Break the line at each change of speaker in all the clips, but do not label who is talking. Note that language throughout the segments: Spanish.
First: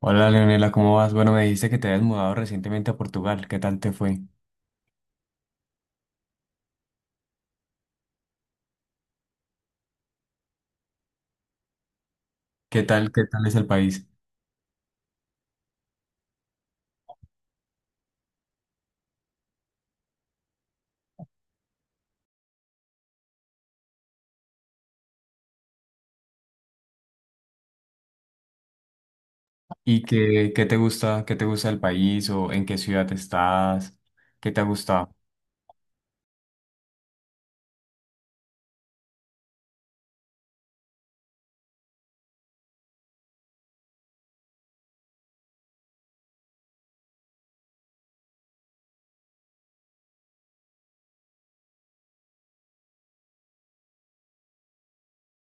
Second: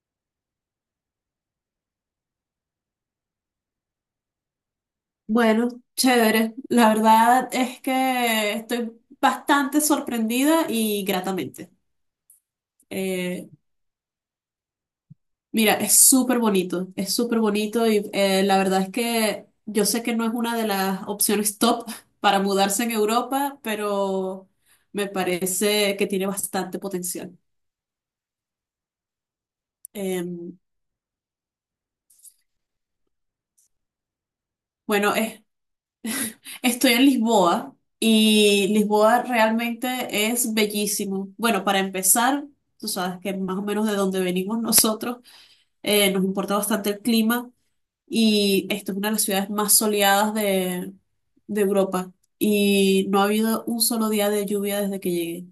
Hola Leonela, ¿cómo vas? Bueno, me dijiste que te habías mudado recientemente a Portugal. ¿Qué tal te fue?
Bueno, chévere. La verdad es que estoy bastante sorprendida y gratamente.
Qué tal
Eh,
es el país?
Mira, es súper bonito y la verdad es que yo sé que no es una de las opciones top para mudarse en Europa, pero me parece que tiene bastante potencial.
¿Y
Eh,
qué, qué te gusta del país o en qué ciudad estás? ¿Qué te ha gustado?
bueno, es- Estoy en Lisboa y Lisboa realmente es bellísimo. Bueno, para empezar. Tú sabes que más o menos de donde venimos nosotros, nos importa bastante el clima y esta es una de las ciudades más soleadas de Europa y no ha habido un solo día de lluvia desde que llegué.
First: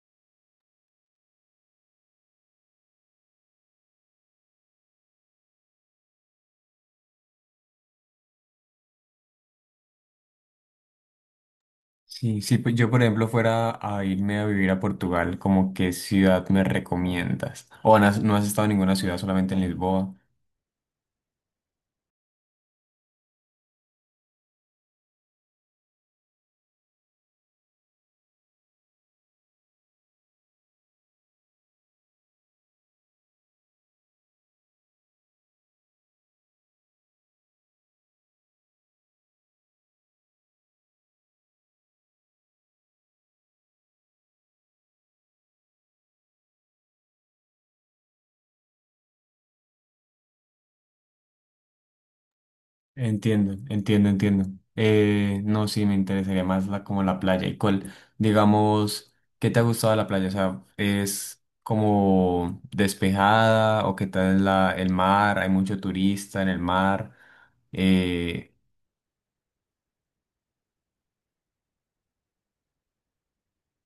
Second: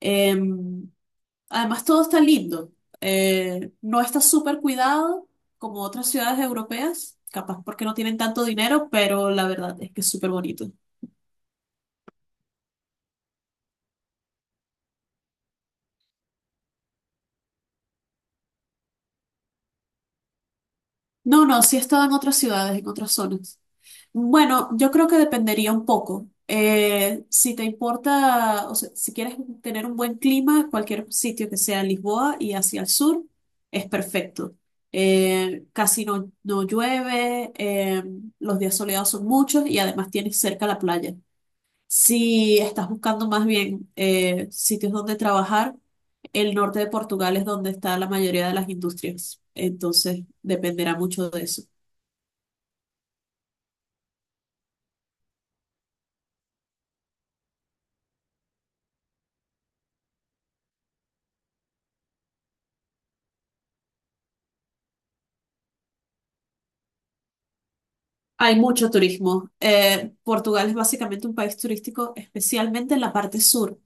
Eh, Además, todo está lindo. No está súper cuidado como otras ciudades europeas, capaz porque no tienen tanto dinero, pero la verdad es que es súper bonito.
Sí, sí, pues yo por ejemplo fuera a irme a vivir a Portugal, ¿como qué ciudad me recomiendas? O no has, no has estado en ninguna ciudad, solamente en Lisboa.
No, no, sí he estado en otras ciudades, en otras zonas. Bueno, yo creo que dependería un poco. Si te importa, o sea, si quieres tener un buen clima, cualquier sitio que sea Lisboa y hacia el sur es perfecto. Casi no llueve, los días soleados son muchos y además tienes cerca la playa. Si estás buscando más bien sitios donde trabajar, el norte de Portugal es donde está la mayoría de las industrias. Entonces, dependerá mucho de eso.
Entiendo, entiendo, entiendo. No, sí, me interesaría más la, como la playa. ¿Y cuál, digamos, qué te ha gustado de la playa? O sea, ¿es como despejada o qué tal la, el mar? ¿Hay mucho turista en el mar? Eh,
Hay mucho turismo. Portugal es básicamente un país turístico, especialmente en la parte sur.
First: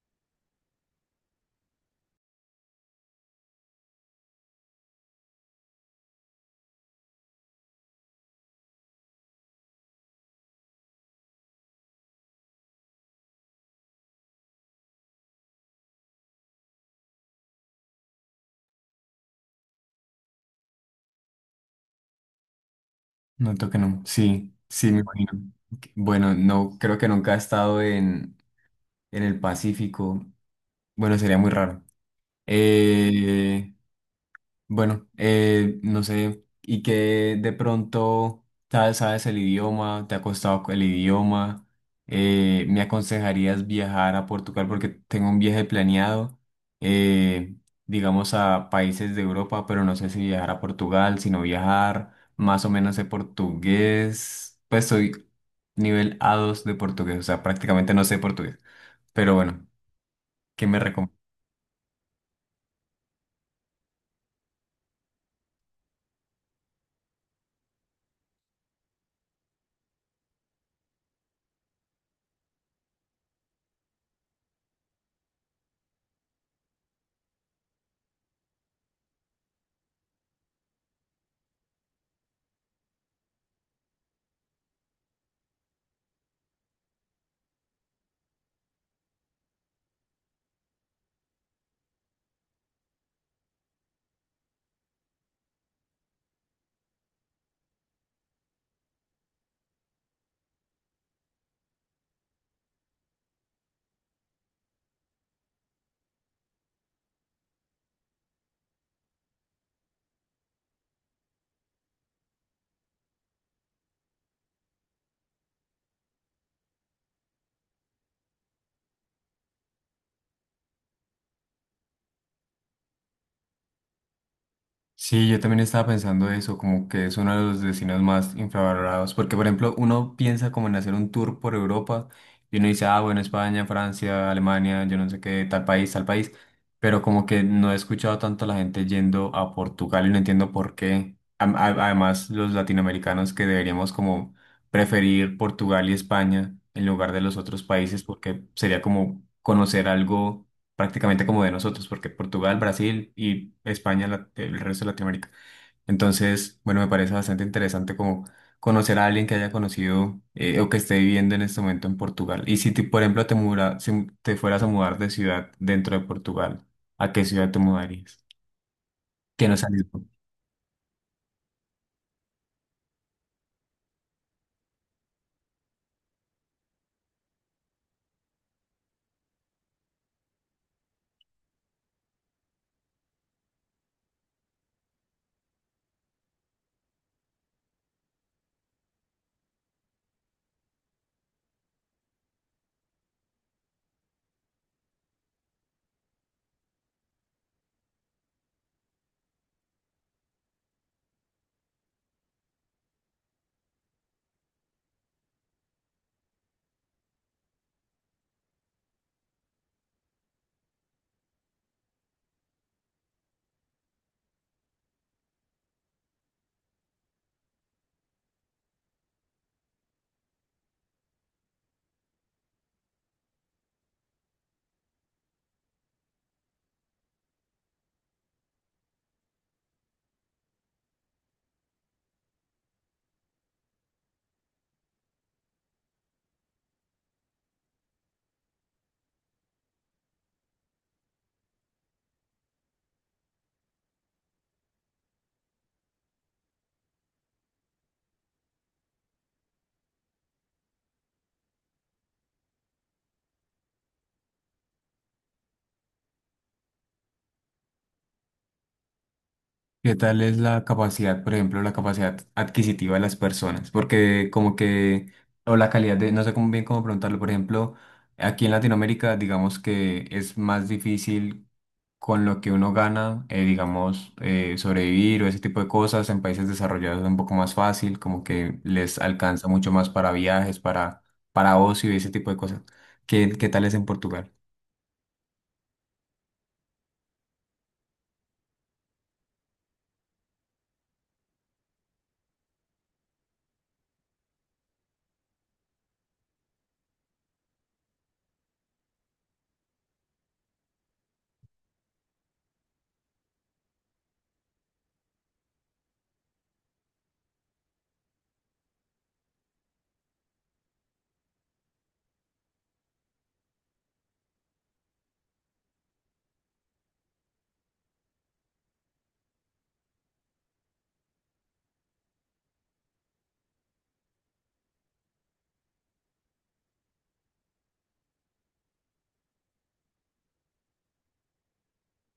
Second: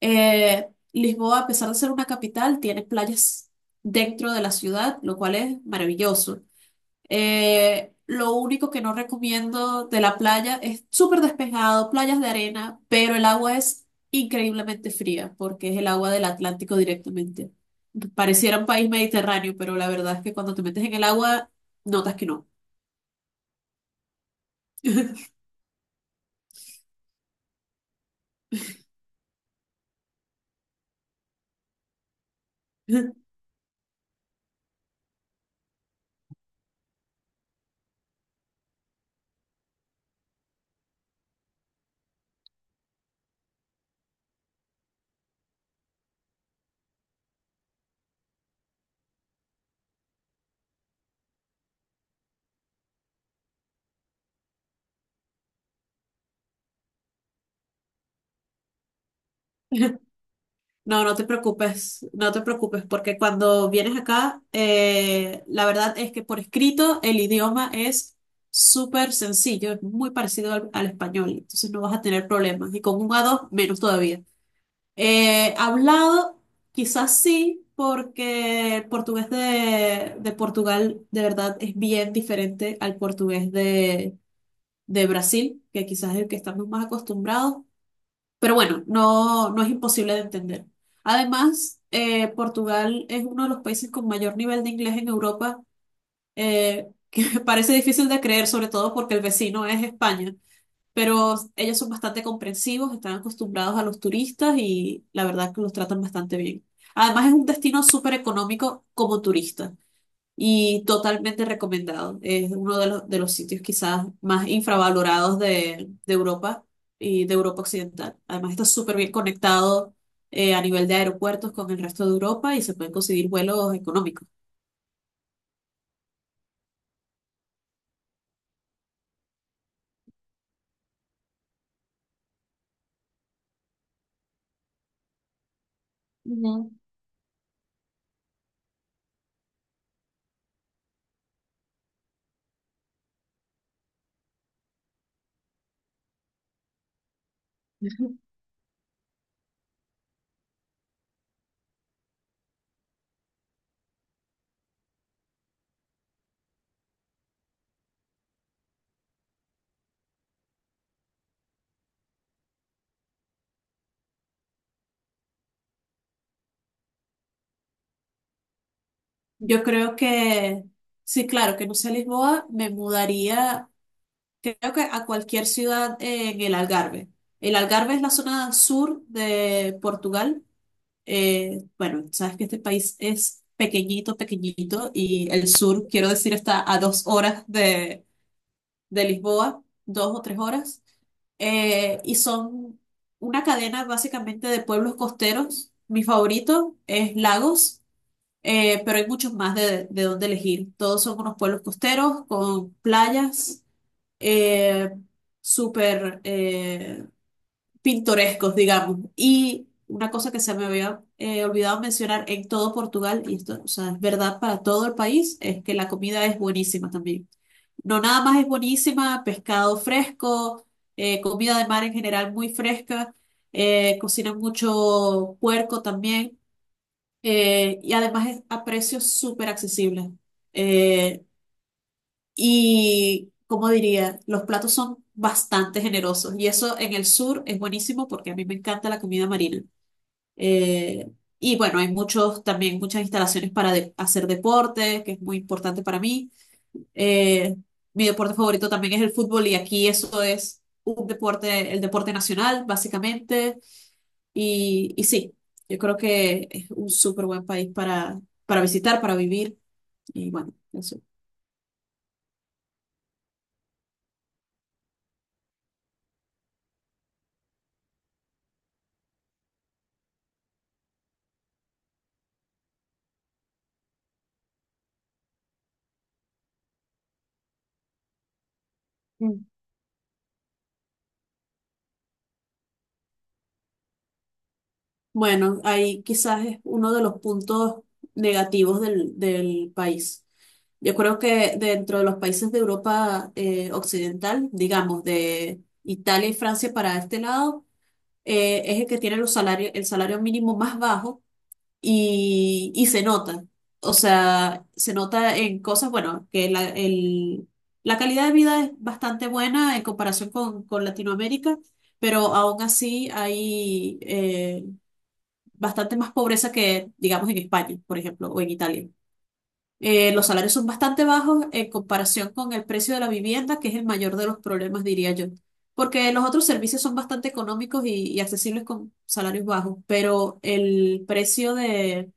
Lisboa, a pesar de ser una capital, tiene playas dentro de la ciudad, lo cual es maravilloso. Lo único que no recomiendo de la playa es súper despejado, playas de arena, pero el agua es increíblemente fría porque es el agua del Atlántico directamente. Pareciera un país mediterráneo, pero la verdad es que cuando te metes en el agua, notas que no.
Noto que no. Sí, sí, me imagino. Ok, bueno, no, creo que nunca he estado en el Pacífico. Bueno, sería muy raro. Eh, Bueno, no sé, y que de pronto sabes, sabes el idioma, te ha costado el idioma, me aconsejarías viajar a Portugal porque tengo un viaje planeado, eh, digamos a países de Europa, pero no sé si viajar a Portugal, sino viajar, más o menos de portugués, pues soy nivel A2 de portugués, o sea, prácticamente no sé portugués, pero bueno, ¿qué me
No,
recomiendas?
no te preocupes, no te preocupes, porque cuando vienes acá, la verdad es que por escrito el idioma es súper sencillo, es muy parecido al español, entonces no vas a tener problemas, y con un A2 menos todavía. Hablado, quizás sí, porque el portugués de Portugal de verdad es bien diferente al portugués de Brasil, que quizás es el que estamos más acostumbrados, pero bueno, no, no es imposible de entender. Además, Portugal es uno de los países con mayor nivel de inglés en Europa, que parece difícil de creer, sobre todo porque el vecino es España. Pero ellos son bastante comprensivos, están acostumbrados a los turistas y la verdad que los tratan bastante bien. Además, es un destino súper económico como turista y totalmente recomendado. Es uno de los sitios quizás más infravalorados de Europa y de Europa Occidental. Además está súper bien conectado a nivel de aeropuertos con el resto de Europa y se pueden conseguir vuelos económicos.
Sí, yo también estaba pensando eso, como que es uno de los destinos más infravalorados, porque por ejemplo uno piensa como en hacer un tour por Europa y uno dice, ah, bueno, España, Francia, Alemania, yo no sé qué, tal país, tal país.
Ujú.
Pero como que no he escuchado tanto a la gente yendo a Portugal y no entiendo por qué. Además, los latinoamericanos que deberíamos como preferir Portugal y España en lugar de los otros países porque sería como conocer algo prácticamente como de nosotros, porque Portugal, Brasil y España, el resto de Latinoamérica. Entonces, bueno, me parece bastante interesante como conocer a alguien que haya conocido o que esté viviendo en este momento en Portugal. Y si, por ejemplo, si te fueras a mudar de ciudad dentro de Portugal, ¿a qué ciudad te mudarías? Que no
Yo
salís.
creo que, sí, claro, que no sea Lisboa, me mudaría, creo que a cualquier ciudad en el Algarve. El Algarve es la zona sur de Portugal. Bueno, sabes que este país es pequeñito, pequeñito y el sur, quiero decir, está a 2 horas de Lisboa, 2 o 3 horas, y son una cadena básicamente de pueblos costeros. Mi favorito es Lagos, pero hay muchos más de dónde elegir. Todos son unos pueblos costeros con playas, eh, súper pintorescos, digamos. Y una cosa que se me había olvidado mencionar en todo Portugal, y esto, o sea, es verdad para todo el país, es que la comida es buenísima también. No nada más es buenísima, pescado fresco, comida de mar en general muy fresca, cocinan mucho puerco también, y además es a precios súper accesibles. Eh, y, como diría, los platos son bastante generosos. Y eso en el sur es buenísimo porque a mí me encanta la comida marina. Eh, y bueno, hay muchos, también muchas instalaciones para hacer deporte, que es muy importante para mí. Eh, Mi deporte favorito también es el fútbol y aquí eso es un deporte, el deporte nacional, básicamente. Y sí, yo creo que es un súper buen país para visitar, para vivir.
¿Qué tal
Y
es
bueno,
la
eso.
capacidad, por ejemplo, la capacidad adquisitiva de las personas? Porque como que, o la calidad de, no sé cómo bien cómo preguntarlo, por ejemplo, aquí en Latinoamérica, digamos que es más difícil con lo que uno gana, digamos, sobrevivir o ese tipo de cosas. En países desarrollados es un poco más fácil, como que les alcanza mucho más para viajes, para ocio y ese tipo de cosas. ¿Qué, qué tal es en Portugal?
Bueno, ahí quizás es uno de los puntos negativos del país. Yo creo que dentro de los países de Europa Occidental, digamos, de Italia y Francia para este lado, es el que tiene los salarios, el salario mínimo más bajo y se nota. O sea, se nota en cosas, bueno, que la calidad de vida es bastante buena en comparación con Latinoamérica, pero aún así hay bastante más pobreza que, digamos, en España, por ejemplo, o en Italia. Los salarios son bastante bajos en comparación con el precio de la vivienda, que es el mayor de los problemas, diría yo. Porque los otros servicios son bastante económicos y accesibles con salarios bajos, pero el precio de,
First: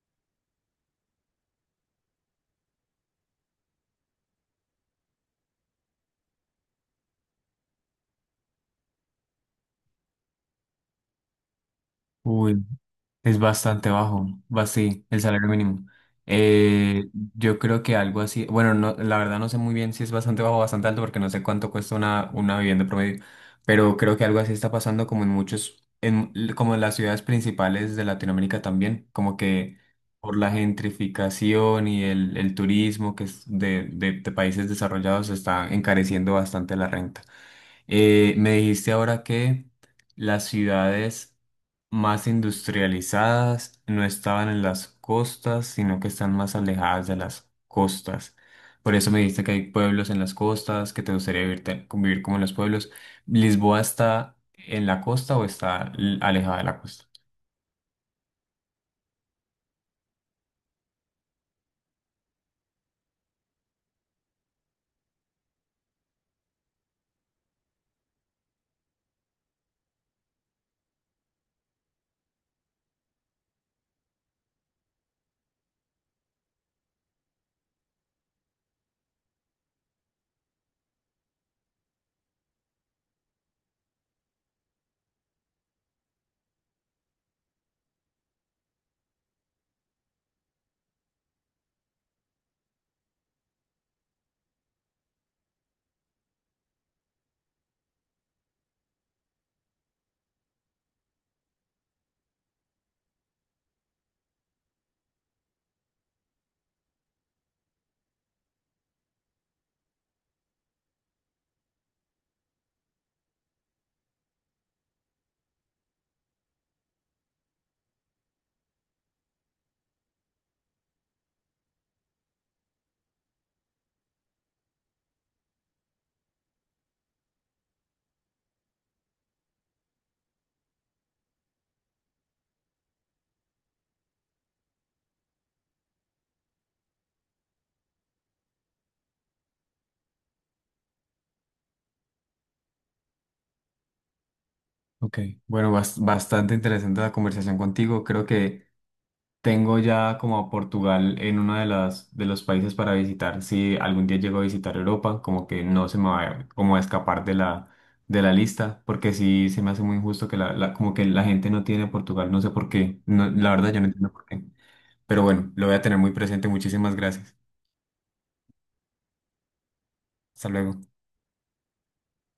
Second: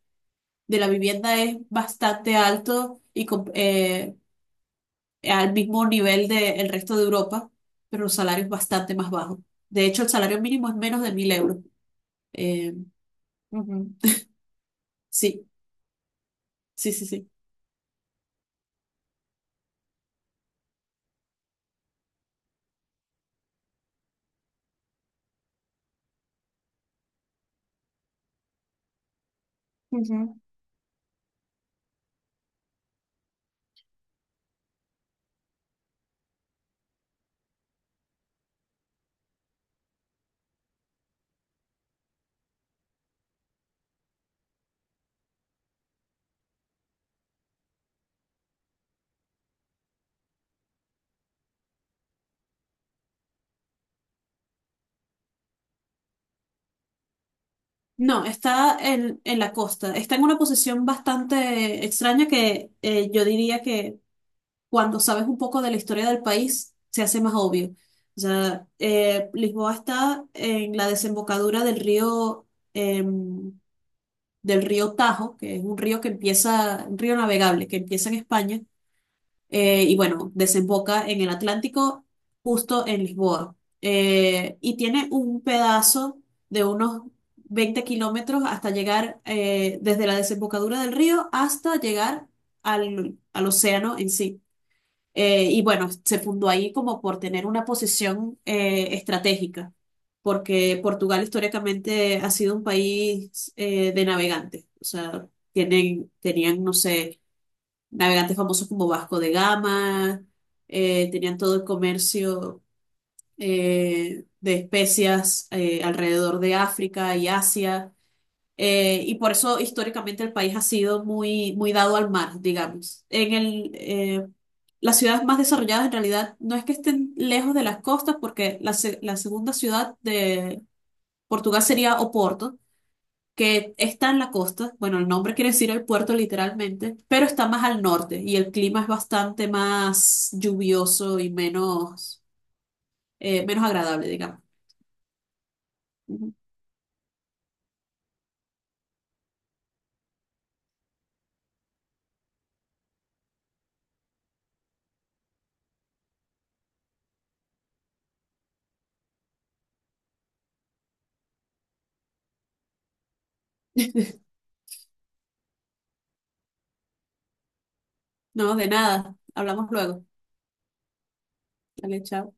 de la vivienda es bastante alto y al mismo nivel del resto de Europa, pero los salarios bastante más bajos. De hecho, el salario mínimo es menos de 1000 euros.
Uy.
Eh,
Es bastante
Ujú,
bajo, va sí, el
sí,
salario mínimo.
sí,
Eh,
sí, sí.
yo creo que algo así, bueno, no, la verdad no sé muy bien si es bastante bajo o bastante alto porque no sé cuánto cuesta una vivienda promedio, pero creo que algo así está pasando como en muchos, en, como en las ciudades principales de Latinoamérica también, como que por
Ujú.
la gentrificación y el turismo que es de, de países desarrollados está encareciendo bastante la renta. Me dijiste ahora que las ciudades más industrializadas no estaban en las costas, sino que están más alejadas de las costas. Por eso me dijiste que hay pueblos en las costas, que te gustaría vivir, convivir como en los pueblos. ¿Lisboa está en la costa o está alejada de la costa?
No, está en la costa. Está en una posición bastante extraña que yo diría que cuando sabes un poco de la historia del país se hace más obvio. O sea, Lisboa está en la desembocadura em, del río Tajo, que es un río navegable que empieza en España y bueno, desemboca en el Atlántico, justo en Lisboa. Y tiene un pedazo de unos 20 kilómetros hasta llegar desde la desembocadura del río hasta llegar al océano en sí. Y bueno, se fundó ahí como por tener una posición estratégica, porque Portugal históricamente ha sido un país de navegantes. O sea, tienen, tenían, no sé navegantes famosos como Vasco de Gama, tenían todo el comercio de especias alrededor de África y Asia, y por eso históricamente el país ha sido muy, muy dado al mar, digamos. Las ciudades más desarrolladas en realidad no es que estén lejos de las costas, porque la segunda ciudad de Portugal sería Oporto que está en la costa, bueno, el nombre quiere decir el puerto literalmente, pero está más al norte y el clima es bastante más lluvioso y menos agradable, digamos.
Ok, bueno,
Ujú.
bastante interesante la conversación contigo. Creo que tengo ya como a Portugal en uno de las de los países para visitar. Si algún día llego a visitar Europa, como que no se me como a escapar de la lista, porque sí se me hace muy injusto que la, como que la gente no tiene Portugal, no sé por qué. No, la verdad yo no entiendo por qué. Pero bueno, lo voy a tener muy presente. Muchísimas gracias.
No, de nada, hablamos luego.
Hasta luego.
Dale, chao.